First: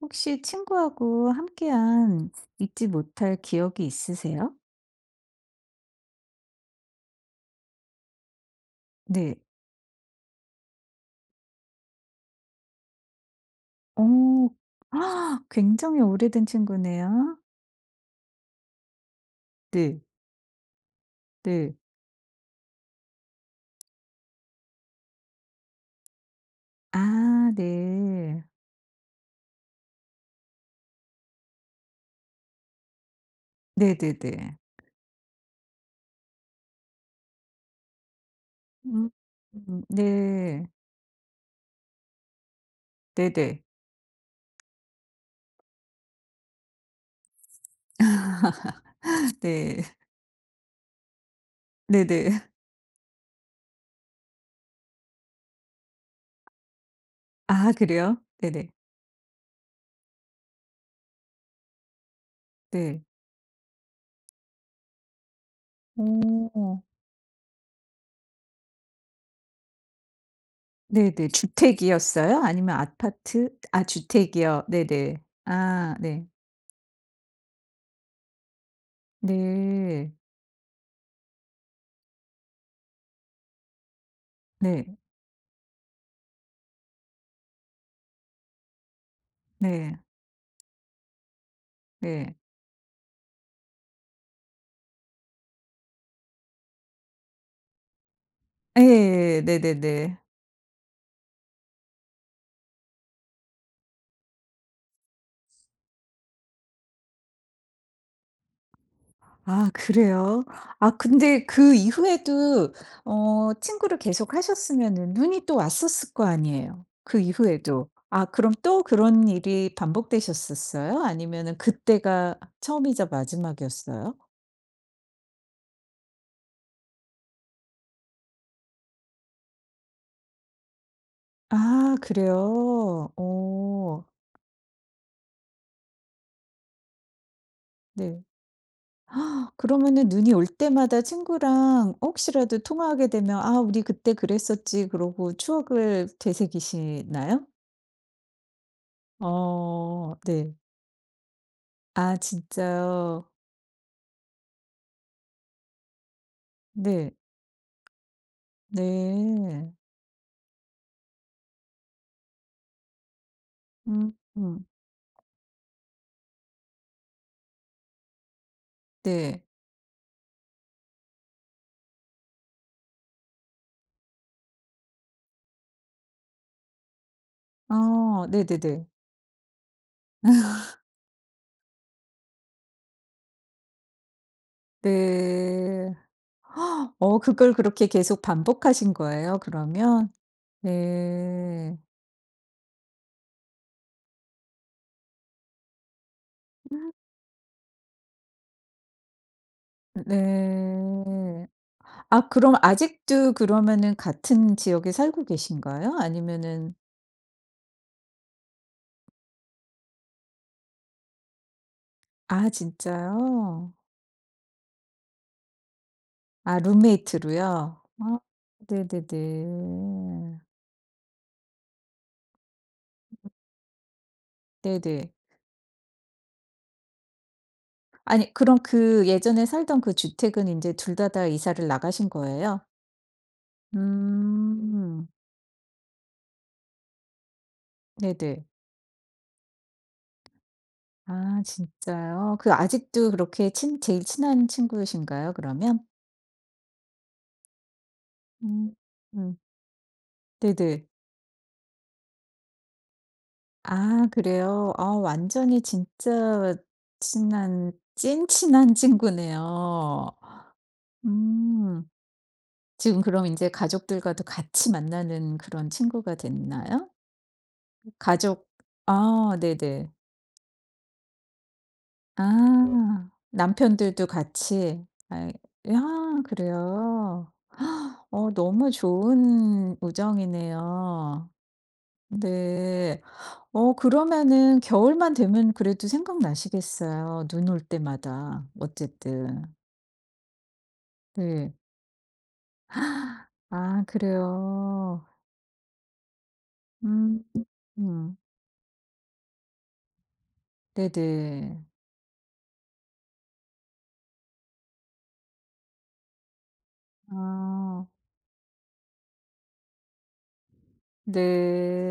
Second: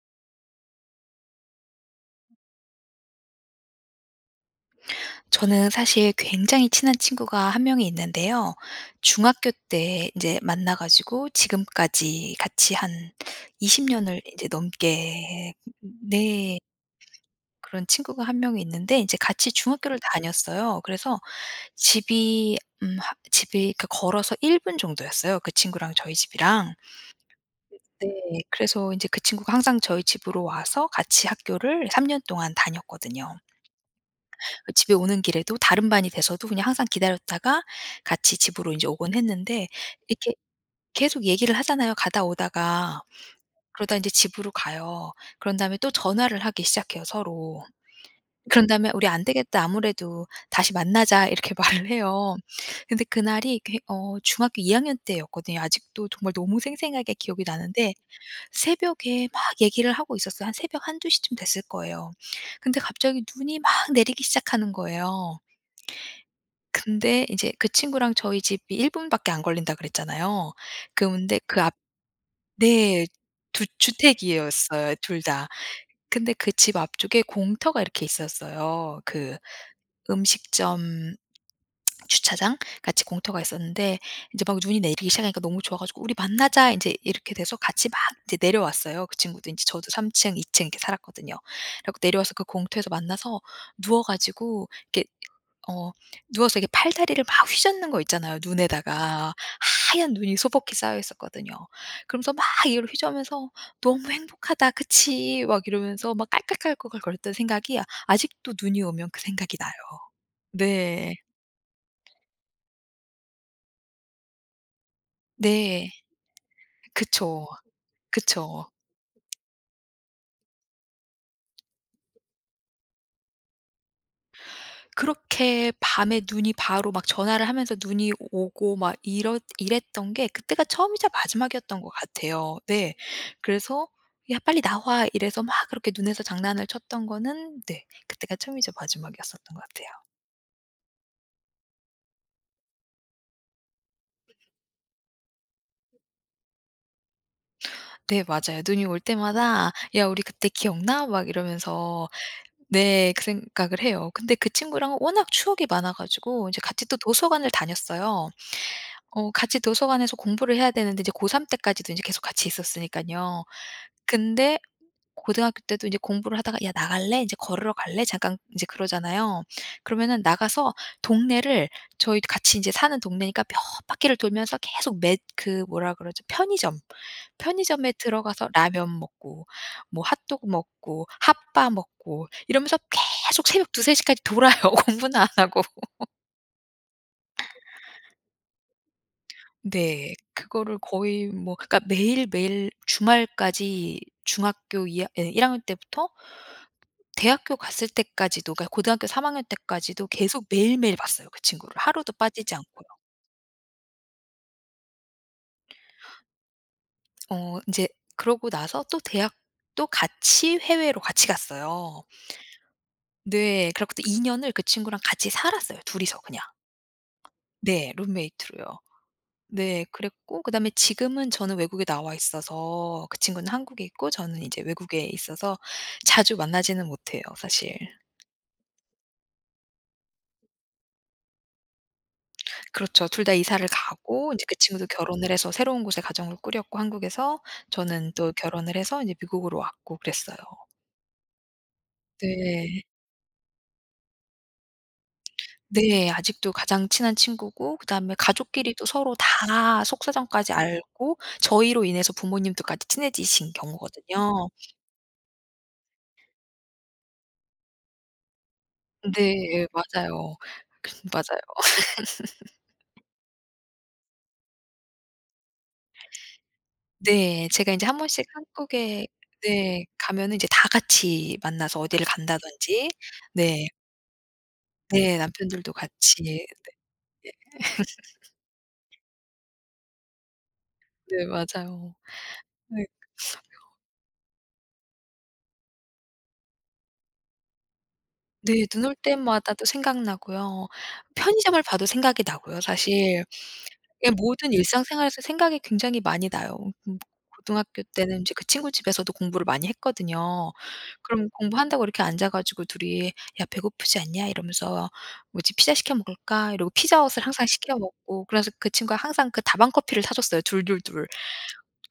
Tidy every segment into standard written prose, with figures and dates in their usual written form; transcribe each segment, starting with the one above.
혹시 친구하고 함께한 잊지 못할 기억이 있으세요? 저는 사실 굉장히 친한 친구가 한 명이 있는데요. 네. 중학교 때 인제 만나 가지고 지금까지 같이 한 20 년을 인제 어. 아, 넘게. 굉장히 오래된 네. 친구네요. 그런 친구가 한 명이 있는데 인제 같이 중학교를 네. 다녔어요. 그래서 네. 집이 하 집이 그 걸어서 1분 정도였어요, 그 친구랑 저희 집이랑. 아 네. 네. 그래서 인제 그 친구가 항상 저희 집으로 와서 같이 학교를 3년 동안 다녔거든요. 네네네. 집에 오는 길에도 다른 반이 돼서도 그냥 항상 기다렸다가 같이 집으로 인제 음. 오곤 했는데 이렇게 네. 계속 얘기를 하잖아요, 가다 오다가. 네네. 그러다 인제 집으로 가요. 그런 다음에 또 전화를 하기 시작해요, 서로. 그런 다음에 "우리 안 되겠다. 네. 아무래도 다시 만나자." 이렇게 말을 해요. 네네. 근데 그날이 그 중학교 2 학년 때였거든요. 아직도 정말 너무 생생하게 기억이 아 나는데 그래요? 네네. 새벽에 막 얘기를 하고 있었어요. 한 새벽 한두 시쯤 됐을 거예요. 근데 네. 갑자기 눈이 막 내리기 시작하는 거예요. 오, 근데 이제 그 친구랑 저희 집이 1 분밖에 안 걸린다 그랬잖아요. 그 네네. 근데 그 앞 주택이었어요? 아니면 네. 아파트? 두 아 주택이요. 주택이었어요 네네. 둘 다. 아 네. 근데 그 집 앞쪽에 공터가 이렇게 있었어요. 그 네. 음식점 주차장 같이 공터가 있었는데 인제 막 눈이 네. 내리기 시작하니까 너무 좋아 가지고 "우리 만나자." 인제 이렇게 돼서 같이 막 이제 내려왔어요. 그 친구도 인제 저도 네. 3 층, 2층 이렇게 살았거든요. 그래 갖고 내려와서 네. 그 공터에서 만나서 누워 가지고 이렇게 어 누워서 이렇게 팔다리를 막 휘젓는 거 있잖아요 눈에다가. 예. 하얀 네네네. 눈이 소복히 쌓여 있었거든요. 그러면서 막 이걸 휘저으면서 '너무 행복하다. 그치?' 막 이러면서 막 깔깔깔깔거렸던 생각이 아직도 눈이 오면 그 생각이 아 나요. 그래요? 아 네. 근데 그 이후에도 어 친구를 계속 하셨으면은 눈이 또 네. 왔었을 거 아니에요, 그 그쵸. 이후에도. 아 그럼 그쵸. 또 그런 일이 반복되셨었어요? 아니면은 그때가 처음이자 마지막이었어요? 그렇게 밤에 눈이 바로 막 전화를 하면서 눈이 오고 막 이러 이랬던 게 그때가 처음이자 마지막이었던 것 아 같아요. 네. 그래요? 그래서 어 "야 빨리 나와." 이래서 막 그렇게 눈에서 장난을 쳤던 거는 네 네. 그때가 처음이자 아, 마지막이었었던 것 같아요. 그러면은 눈이 올 때마다 친구랑 혹시라도 통화하게 되면 "아 우리 그때 그랬었지." 그러고 추억을 되새기시나요? 네 맞아요. 눈이 올 때마다 "야 어 우리 그때 네. 기억나?" 막 이러면서 아 네 그 진짜요? 생각을 해요. 근데 그 친구랑은 워낙 추억이 많아 가지고 인제 같이 또 네. 도서관을 다녔어요. 같이 네. 도서관에서 공부를 해야 되는데 이제 고3 때까지도 인제 계속 같이 있었으니깐요. 음 근데 음. 고등학교 때도 이제 공부를 하다가 "야 나갈래? 인제 걸으러 갈래?" 잠깐 인제 그러잖아요. 네. 그러면은 나가서 동네를 저희 같이 인제 사는 동네니까 몇 바퀴를 돌면서 계속 맷 그 뭐라 그러죠? 편의점. 편의점에 어 들어가서 네네네. 라면 먹고 뭐 핫도그 먹고 핫바 먹고 이러면서 계속 새벽 2-3 시까지 돌아요, 공부는 안 하고. 네. 어 그걸 그렇게 계속 반복하신 거예요 그러면? 네. 그거를 거의 뭐 네. 그러니까 매일매일 주말까지 중학교 이 학 예 일 학년 때부터 대학교 갔을 때까지도 그러니까 고등학교 3 학년 때까지도 계속 매일매일 봤어요, 그 네. 친구를. 하루도 아 빠지지 그럼 않고요. 아직도 그러면은 같은 지역에 살고 계신가요? 아니면은 인제 그러고 나서 또 대학도 같이 해외로 같이 갔어요. 아 네. 진짜요? 그래 갖고 2 년을 그 친구랑 같이 살았어요, 둘이서 그냥. 아 룸메이트로요? 네. 아 룸메이트로요. 네. 네네네. 그랬고 그다음에 지금은 저는 외국에 나와 있어서 그 친구는 한국에 있고 저는 이제 외국에 네네. 있어서 자주 만나지는 못해요, 사실. 아니 그럼 그 예전에 살던 그 주택은 인제 둘 다 다 이사를 나가신 거예요? 그렇죠. 둘 다 이사를 가고 이제 그 친구도 음. 결혼을 해서 새로운 곳에 가정을 꾸렸고 한국에서 저는 또 네네. 결혼을 해서 이제 미국으로 왔고 그랬어요. 아 진짜요? 그 네. 아직도 그렇게 친 제일 친한 친구이신가요 그러면? 네. 아직도 가장 친한 친구고 그다음에 음. 가족끼리도 서로 음. 다 속사정까지 네네. 알고 저희로 인해서 부모님들까지 친해지신 아 경우거든요. 그래요? 아 완전히 진짜 친한 찐친한 네. 친구네요. 맞아요. 맞아요. 음. 지금 그럼 인제 가족들과도 같이 만나는 그런 친구가 됐나요? 네. 제가 인제 한 번씩 가족 한국에 아 네 네네. 가면은 이제 다 같이 만나서 어디를 간다든지. 아. 네. 남편들도 같이. 네. 아 남편들도 야, 같이. 그래요? 헉, 어 너무 좋은 네 우정이네요. 맞아요. 네. 네. 어 그러면은 겨울만 되면 그래도 생각나시겠어요, 눈 올 때마다 네. 눈올 어쨌든. 때마다 또 생각나고요. 네. 편의점을 봐도 생각이 나고요 사실. 아 예, 모든 그래요. 일상생활에서 생각이 굉장히 많이 나요. 음 음. 고등학교 음. 때는 인제 그 친구 집에서도 공부를 많이 했거든요. 그럼 네네. 공부한다고 이렇게 앉아 가지고 둘이 "야 배고프지 않냐?" 이러면서 "뭐지 피자 시켜 먹을까?" 이러고 피자헛을 항상 시켜 아. 먹고 그래서 그 친구가 항상 그 다방 커피를 사 줬어요 둘둘둘.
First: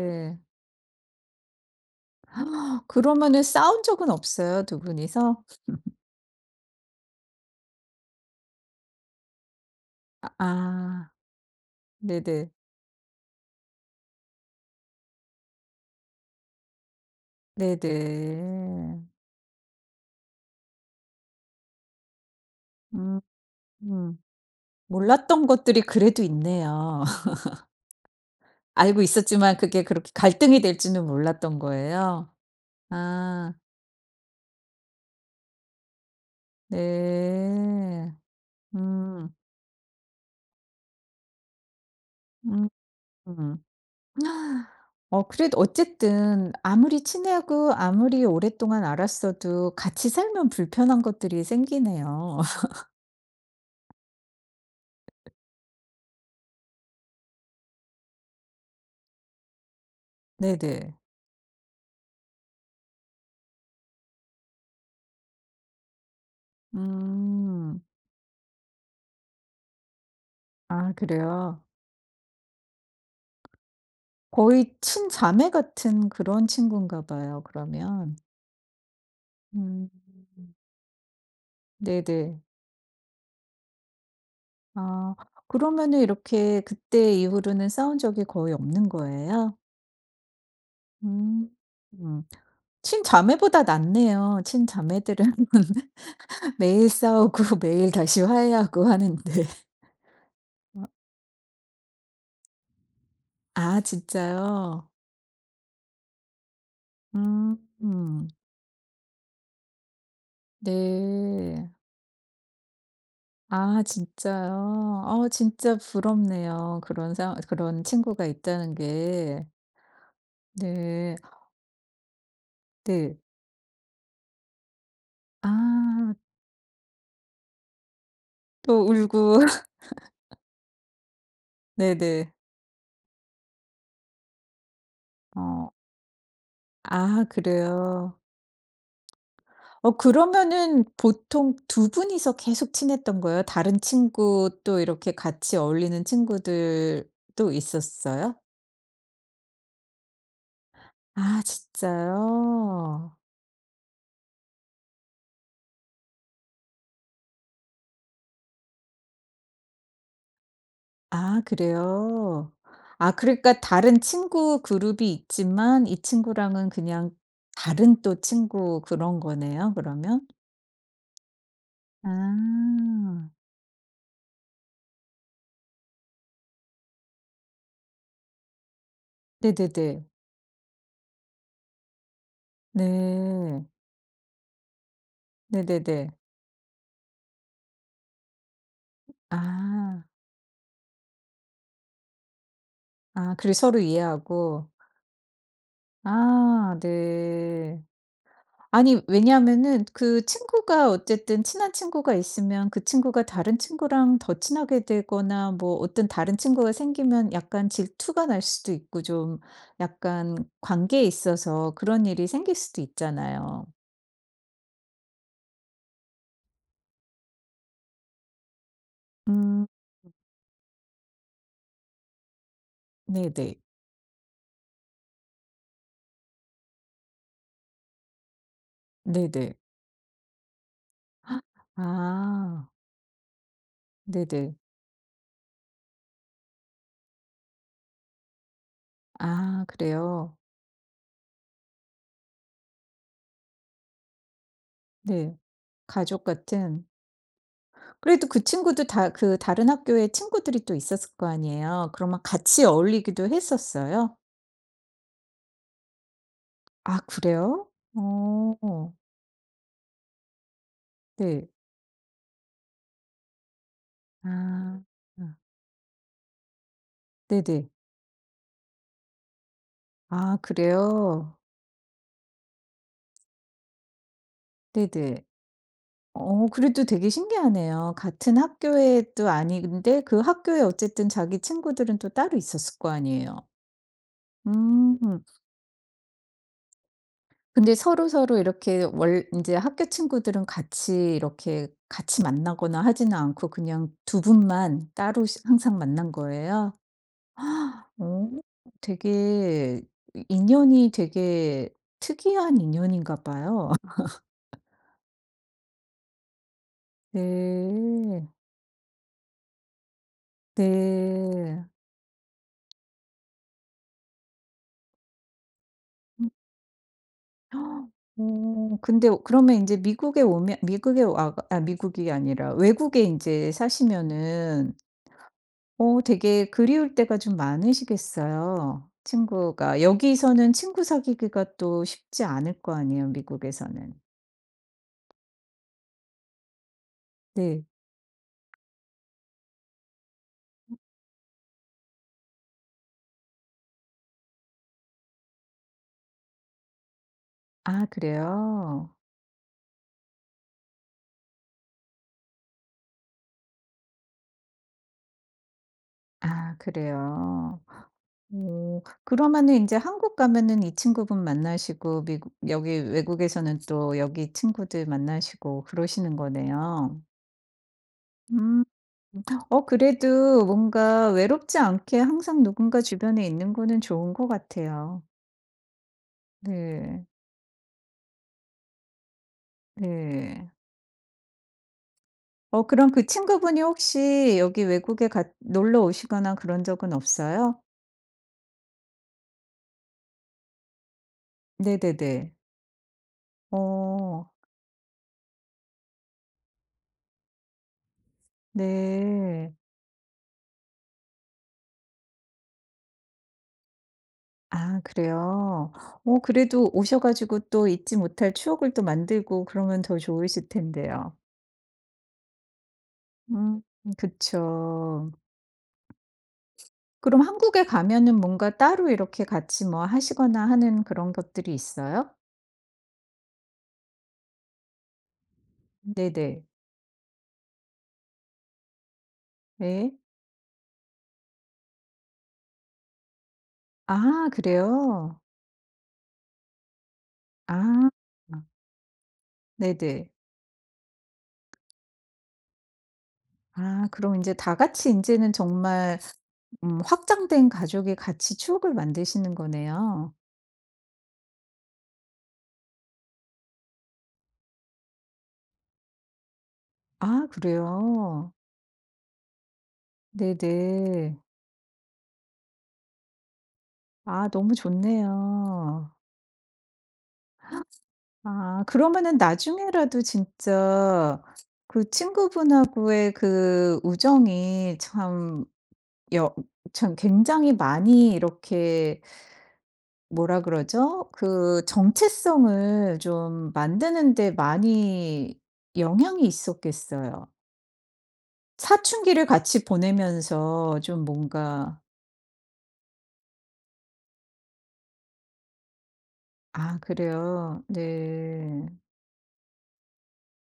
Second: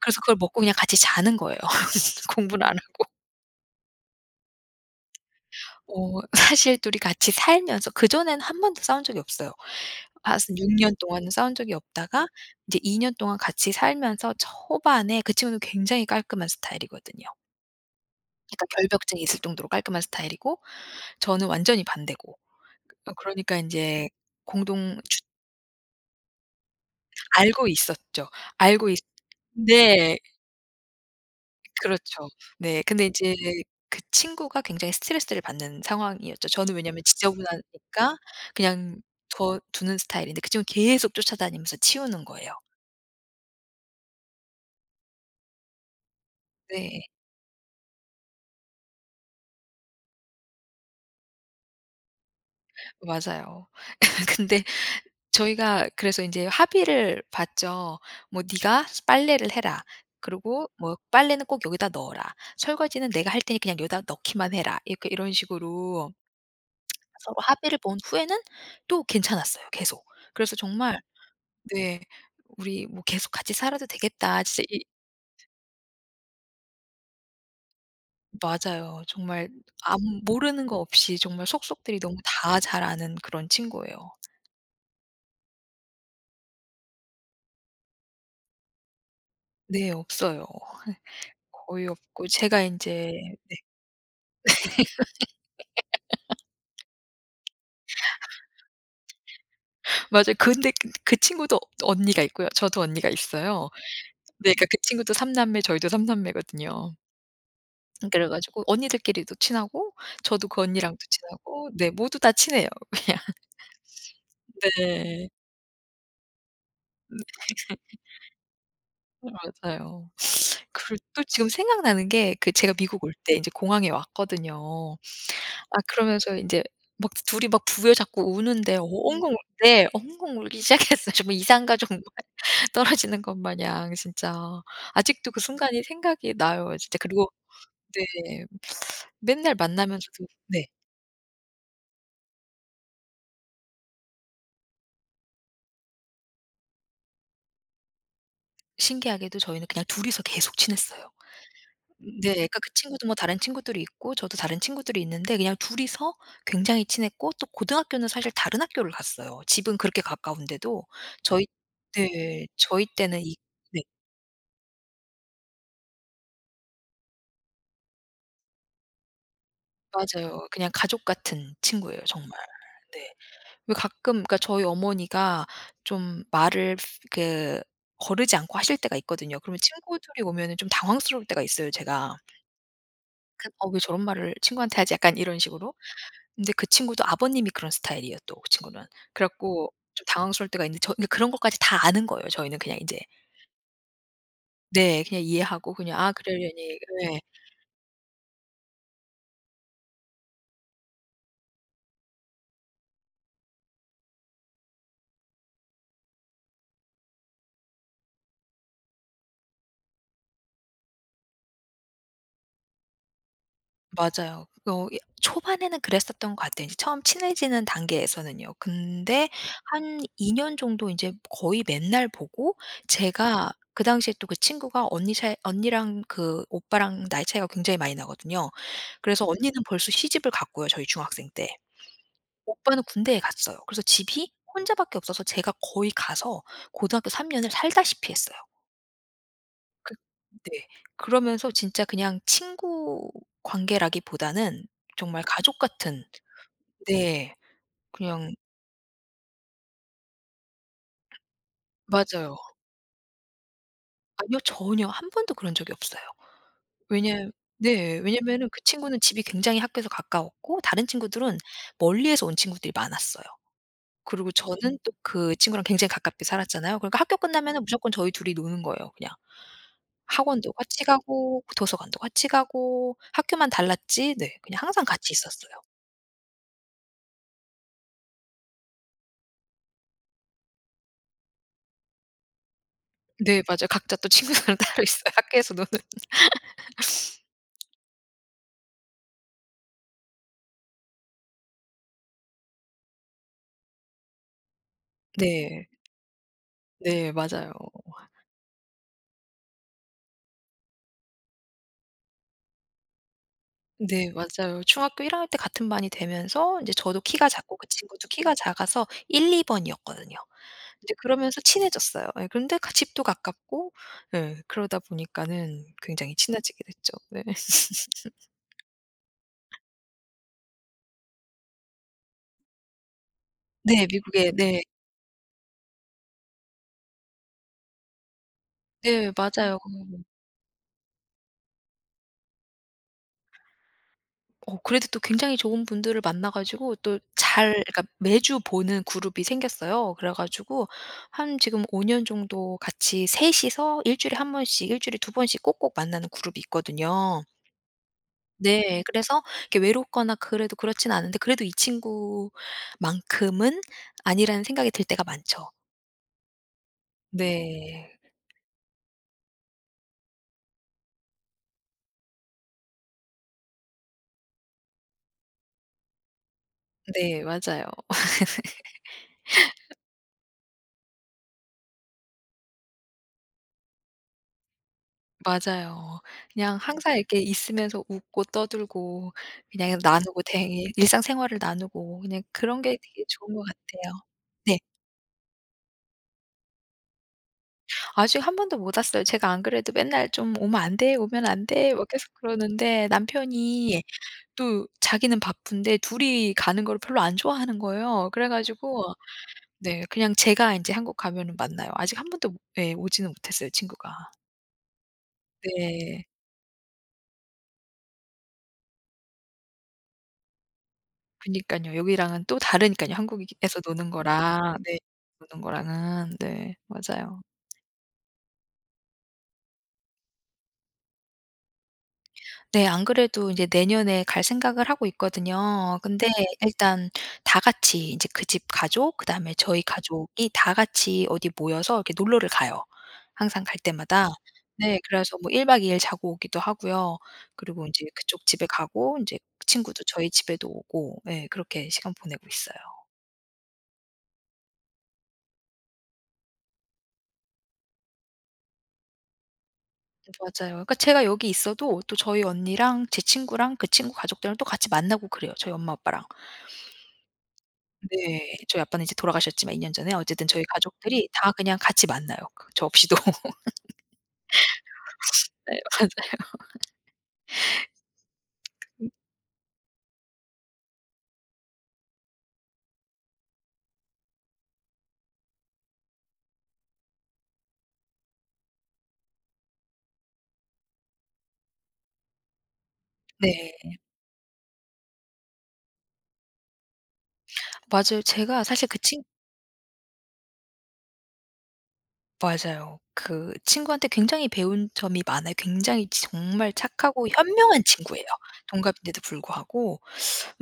그래서 그걸 먹고 그냥 같이 자는 거예요 공부를 안 하고. 그러면은 싸운 적은 없어요, 두 분이서? 어 사실 둘이 같이 살면서 그전에는 한 번도 싸운 적이 없어요. 아. 한 6 년 아, 동안은 싸운 적이 없다가 네네. 이제 이제2년 동안 같이 살면서 초반에 그 친구는 굉장히 깔끔한 스타일이거든요. 약간 네네. 결벽증이 있을 정도로 깔끔한 스타일이고 저는 완전히 반대고. 음. 그러니까 인제 음. 공동 주 몰랐던 것들이 그래도 있네요. 알고 있었죠. 알고 있 알고 있었지만 그게 그렇게 네. 갈등이 될 줄은 몰랐던 그렇죠. 거예요. 네. 근데 인제 아 그 친구가 굉장히 스트레스를 받는 상황이었죠. 저는 왜냐면 네. 지저분하니까 그냥 음. 둬 두는 스타일인데 그 친구는 계속 쫓아다니면서 치우는 거예요. 음. 음. 어 그래도 어쨌든 네. 아무리 친하고 아무리 오랫동안 알았어도 같이 살면 불편한 것들이 생기네요. 맞아요. 근데 저희가 그래서 인제 합의를 봤죠. 뭐 "네가 빨래를 해라. 그리고 네네. 뭐 빨래는 꼭 여기다 넣어라. 설거지는 내가 할 테니 그냥 여기다 넣기만 해라." 이렇게 이런 식으로 서로 합의를 음. 본 후에는 또 괜찮았어요 계속. 그래서 아 정말 그래요? 네. '우리 뭐 계속 같이 살아도 되겠다.' 진짜 거의 이. 친자매 같은 그런 친군가 봐요, 그러면. 맞아요. 정말 음. 아무 모르는 거 없이 정말 속속들이 너무 네네. 다 잘 아는 그런 친구예요. 아 그러면은 이렇게 그때 이후로는 싸운 적이 거의 없는 거예요? 네. 없어요. 음. 거의 음. 없고 제가 인제. 친자매보다 낫네요. 친자매들은 매일 싸우고 매일 다시 화해하고 하는데. 맞아요. 근데 친구도 언니가 있고요. 저도 언니가 있어요. 아 네. 그러니까 그 진짜요? 친구도 삼 남매 저희도 삼 남매거든요. 음. 그래 음. 가지고 언니들끼리도 친하고 저도 그 언니랑도 네. 친하고 네 모두 다 친해요 그냥. 아 진짜요? 네. 어 진짜 부럽네요. 그런 네. 상 그런 친구가 있다는 게. 맞아요. 그리고 네. 또 지금 생각나는 게 그 제가 미국 올 네. 때 인제 공항에 왔거든요. 아 아 그러면서 인제 막 둘이 막 부여잡고 우는데 어 또 엉엉 울 울고. 네 엉엉 울기 시작했어요. 정말 이산가족 네네. 떨어지는 것 마냥 진짜. 아직도 그 어. 순간이 생각이 나요 진짜. 아 그리고 그래요? 네 맨날 어 만나면서도 네 그러면은 보통 두 분이서 계속 친했던 거예요? 다른 친구 또 이렇게 같이 어울리는 친구들도 있었어요? 신기하게도 저희는 그냥 둘 이서 계속 친했어요. 아 네. 그러니까 그 친구도 뭐 진짜요? 다른 친구들이 있고 저도 다른 친구들이 있는데 그냥 둘이서 굉장히 친했고 또 고등학교는 사실 다른 학교를 갔어요. 집은 그렇게 가까운데도 아 저희 네. 그래요? 저희 아 때는 이. 그러니까 네. 다른 친구 그룹이 있지만 이 친구랑은 그냥 다른 또 친구 그런 거네요 그러면? 맞아요. 그냥 가족 같은 친구예요 정말. 네. 아. 왜 가끔 그러니까 저희 어머니가 좀 말을 그 거르지 않고 하실 때가 있거든요. 그러면 네네네. 친구들이 오면은 좀 당황스러울 때가 있어요 제가. 네. '어 왜 저런 말을 친구한테 하지?' 약간 이런 식으로. 네네네. 근데 그 친구도 아버님이 그런 스타일이에요 또 그 친구는. 그래 갖고 아. 좀 당황스러울 때가 있는데 그러니까 그런 것까지 다 아는 거예요 저희는 그냥 인제. 아 그리고 서로 이해하고. 네. 그냥 이해하고 그냥 아 아 그러려니 예. 네. 아니 왜냐하면은 그 친구가 어쨌든 친한 친구가 있으면 그 친구가 다른 친구랑 더 친하게 되거나 뭐 어떤 다른 친구가 생기면 약간 질투가 날 수도 있고 좀 약간 관계에 있어서 그런 일이 생길 수도 있잖아요. 맞아요. 어 예 초반에는 그랬었던 것 같아요. 이제 처음 친해지는 단계에서는요. 근데 음 한 2년 정도 인제 거의 맨날 보고 제가 네네. 그 당시에 또 그 친구가 언니랑 그 오빠랑 나이 차이가 굉장히 많이 나거든요. 그래서 네네. 언니는 벌써 시집을 갔고요 저희 중학생 때. 아 오빠는 군대에 갔어요. 그래서 집이 네네. 혼자밖에 없어서 제가 거의 가서 고등학교 3 년을 살다시피 했어요. 아 그 그래요? 네. 그러면서 진짜 그냥 친구 관계라기보다는 정말 네. 가족 같은. 가족 같은. 네. 그래도 그냥. 그 친구도 다 그 다른 학교에 친구들이 또 있었을 거 아니에요. 그러면 맞아요. 같이 어울리기도 했었어요? 아니요. 전혀 한 번도 그런 적이 없어요. 아 왜냐 그래요? 네. 왜냐면은 그 어. 친구는 집이 굉장히 학교에서 가까웠고 다른 친구들은 네. 멀리에서 온 친구들이 많았어요. 그리고 저는 아. 또 아. 그 친구랑 굉장히 가깝게 살았잖아요. 그러니까 학교 끝나면은 네네. 무조건 저희 둘이 노는 거예요 그냥. 아 학원도 같이 그래요? 가고 도서관도 같이 가고 학교만 달랐지 네 그냥 항상 같이 네네. 있었어요. 어 그래도 되게 신기하네요. 같은 학교에 또 아닌데 그 학교에 어쨌든 자기 친구들은 또 따로 있었을 거 아니에요. 네 맞아요. 각자 또 친구들은 따로 있어요 음. 학교에서 노는. 근데 서로서로 이렇게 월 인제 학교 친구들은 같이 이렇게 같이 만나거나 하지는 않고 그냥 두 분만 따로 시 네. 항상 만난 거예요? 네 맞아요. 어 되게 이 인연이 되게 특이한 인연인가 봐요. 네 맞아요. 중학교 1 학년 때 같은 반이 되면서 인제 저도 키가 작고 그 친구도 네. 키가 작아서 1-2 번이었거든요. 이제 그러면서 네. 친해졌어요. 예 근데 가 집도 가깝고 예 그러다 보니까는 굉장히 음. 친해지게 됐죠. 네. 어 근데 그러면 인제 미국에 오면 미국에 와 아 미국이 아니라 외국에 인제 네 미국에 네. 사시면은 어 되게 그리울 때가 좀 많으시겠어요. 네 맞아요. 친구가 여기서는 친구 사귀기가 또 쉽지 않을 거 아니에요, 미국에서는. 그래도 또 굉장히 좋은 분들을 만나 가지고 또 잘 네. 그러니까 매주 보는 그룹이 생겼어요. 그래 가지고 한 지금 5년 정도 같이 셋 이서 일 주일에 한 번씩 일 주일에 두 번씩 꼭꼭 만나는 그룹이 있거든요. 아 네. 그래요? 그래서 이렇게 외롭거나 그래도 그렇진 않은데 그래도 이 친구만큼은 아니라는 생각이 들 때가 많죠. 아 그래요. 네. 오. 그러면은 이제 한국 가면은 이 친구분 만나시고 미국 여기 외국에서는 또 여기 친구들 만나시고 그러시는 거네요. 네. 맞아요. 음. 어 그래도 뭔가 외롭지 않게 항상 누군가 주변에 있는 거는 좋은 것 같아요. 맞아요. 그냥 항상 네. 이렇게 있으면서 웃고 떠들고 그냥 나누고 네. 대 일상생활을 나누고 그냥 그런 어 게 그럼 되게 그 좋은 것 친구분이 같아요. 혹시 네. 여기 외국에 갔 놀러 오시거나 그런 적은 없어요? 아직 한 번도 못 왔어요. 제가 안 그래도 맨날 "좀 오면 안 돼. 오면 안 돼." 막 계속 네네네. 그러는데 남편이 어 또 자기는 바쁜데 둘이 가는 걸 별로 안 좋아하는 거예요. 그래 가지고 네. 네 그냥 제가 인제 한국 가면은 만나요. 아직 한 번도 예 오지는 못했어요 친구가. 아 그래요? 네. 어 그래도 오셔 가지고 또 잊지 못할 추억을 또 만들고 그러면 더 좋으실 텐데요. 그니깐요. 여기랑은 또 다르니깐요. 한국에서 음 노는 거랑 네. 그쵸. 노는 거랑은. 네. 맞아요. 그럼 한국에 가면은 뭔가 따로 이렇게 같이 뭐 하시거나 하는 그런 것들이 있어요? 네. 안 그래도 인제 내년에 갈 생각을 하고 있거든요. 근데 네네. 일단 다 같이 인제 그 집 가족 그다음에 저희 네. 가족이 다 같이 어디 모여서 이렇게 놀러를 가요, 항상 갈 때마다. 아 네. 그래서 그래요? 뭐 1 박 2일 자고 오기도 하고요. 그리고 인제 아. 그쪽 집에 가고 인제 친구도 저희 네네. 집에도 오고 예 그렇게 시간 보내고 있어요. 아 그럼 이제 다 같이 이제는 정말 확장된 가족이 같이 추억을 만드시는 거네요. 맞아요. 그러니까 제가 여기 있어도 또 저희 언니랑 제 친구랑 그 친구 가족들이랑 또 같이 만나고 그래요, 저희 엄마 아빠랑. 아 그래요? 네. 저희 아빠는 이제 돌아가셨지만 2년 전에 어쨌든 저희 가족들이 네네. 다 그냥 같이 만나요, 그 저 없이도. 아 너무 네 좋네요. 맞아요. 아 그러면은 나중에라도 진짜 그 친구분하고의 그 우정이 참 여 참 굉장히 많이 이렇게 뭐라 그러죠? 그 정체성을 좀 네. 만드는 데 많이 영향이 있었겠어요. 맞아요. 제가 사실 그 친 사춘기를 같이 보내면서 좀 뭔가 맞아요. 그 친구한테 굉장히 배운 점이 많아요. 굉장히 정말 아 착하고 현명한 그래요? 친구예요, 네. 동갑인데도 불구하고.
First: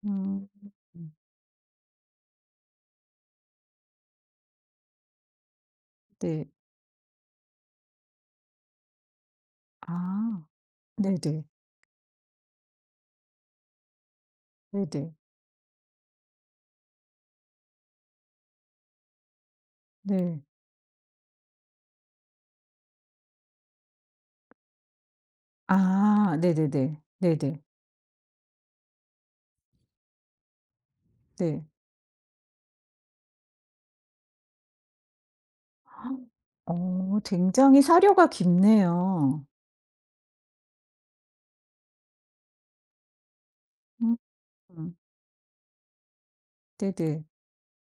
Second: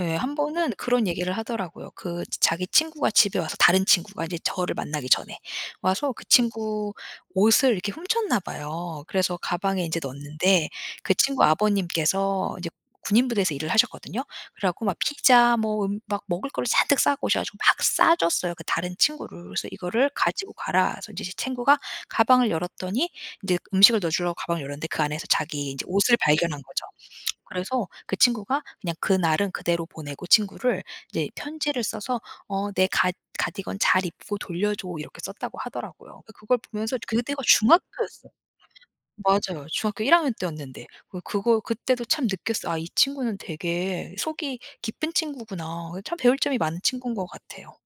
예. 한 음. 번은 그런 얘기를 하더라고요. 그 자기 친구가 집에 와서 다른 친구가 이제 저를 만나기 전에 와서 그 네. 친구 옷을 이렇게 훔쳤나 봐요. 그래서 가방에 이제 아. 넣었는데 그 네네. 친구 아버님께서 이제 군인 부대에서 일을 하셨거든요. 그래 갖고 막 네네. 피자 막 먹을 거를 잔뜩 싸고 오셔 가지고 막 싸 줬어요, 그 다른 친구를. 그래서 "이거를 네. 가지고 가라." 그래서 이제 제 친구가 가방을 열었더니 이제 음식을 넣어 주려고 가방을 열었는데 그 안에서 자기 이제 옷을 아 발견한 거죠. 네네네. 네네. 그래서 그 친구가 그냥 그날은 그대로 보내고 친구를 이제 네. 편지를 써서 "내 가 가디건 잘 입고 돌려줘." 이렇게 썼다고 하더라고요. 그걸 보면서 어 그때가 굉장히 사려가 중학교였어요. 깊네요. 맞아요. 중학교 1 학년 때였는데. 그 그거 그때도 참 느꼈어 '아 이 친구는 되게 속이 음. 깊은 친구구나.' 참 배울 점이 많은 친구인 네네. 것 같아요.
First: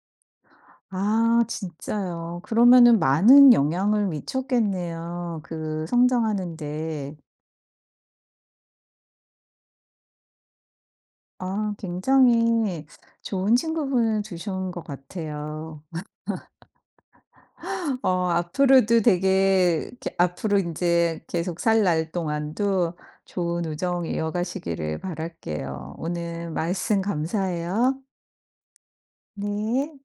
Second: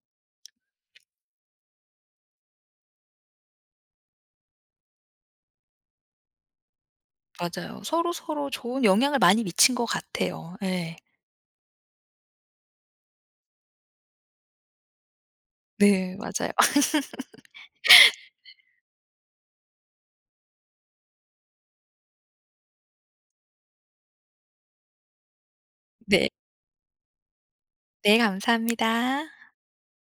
아 진짜요. 그러면은 많은 영향을 미쳤겠네요, 그 성장하는 데. 맞아요. 서로서로 좋은 영향을 많이 미친 것 같아요. 네, 아 굉장히 좋은 친구분을 두신 것 같아요. 네 맞아요. 어 앞으로도 되게 이렇게 앞으로 이제 계속 살 날 동안도 좋은 우정 이어가시기를 바랄게요. 네. 오늘 말씀 감사해요. 네 감사합니다. 네.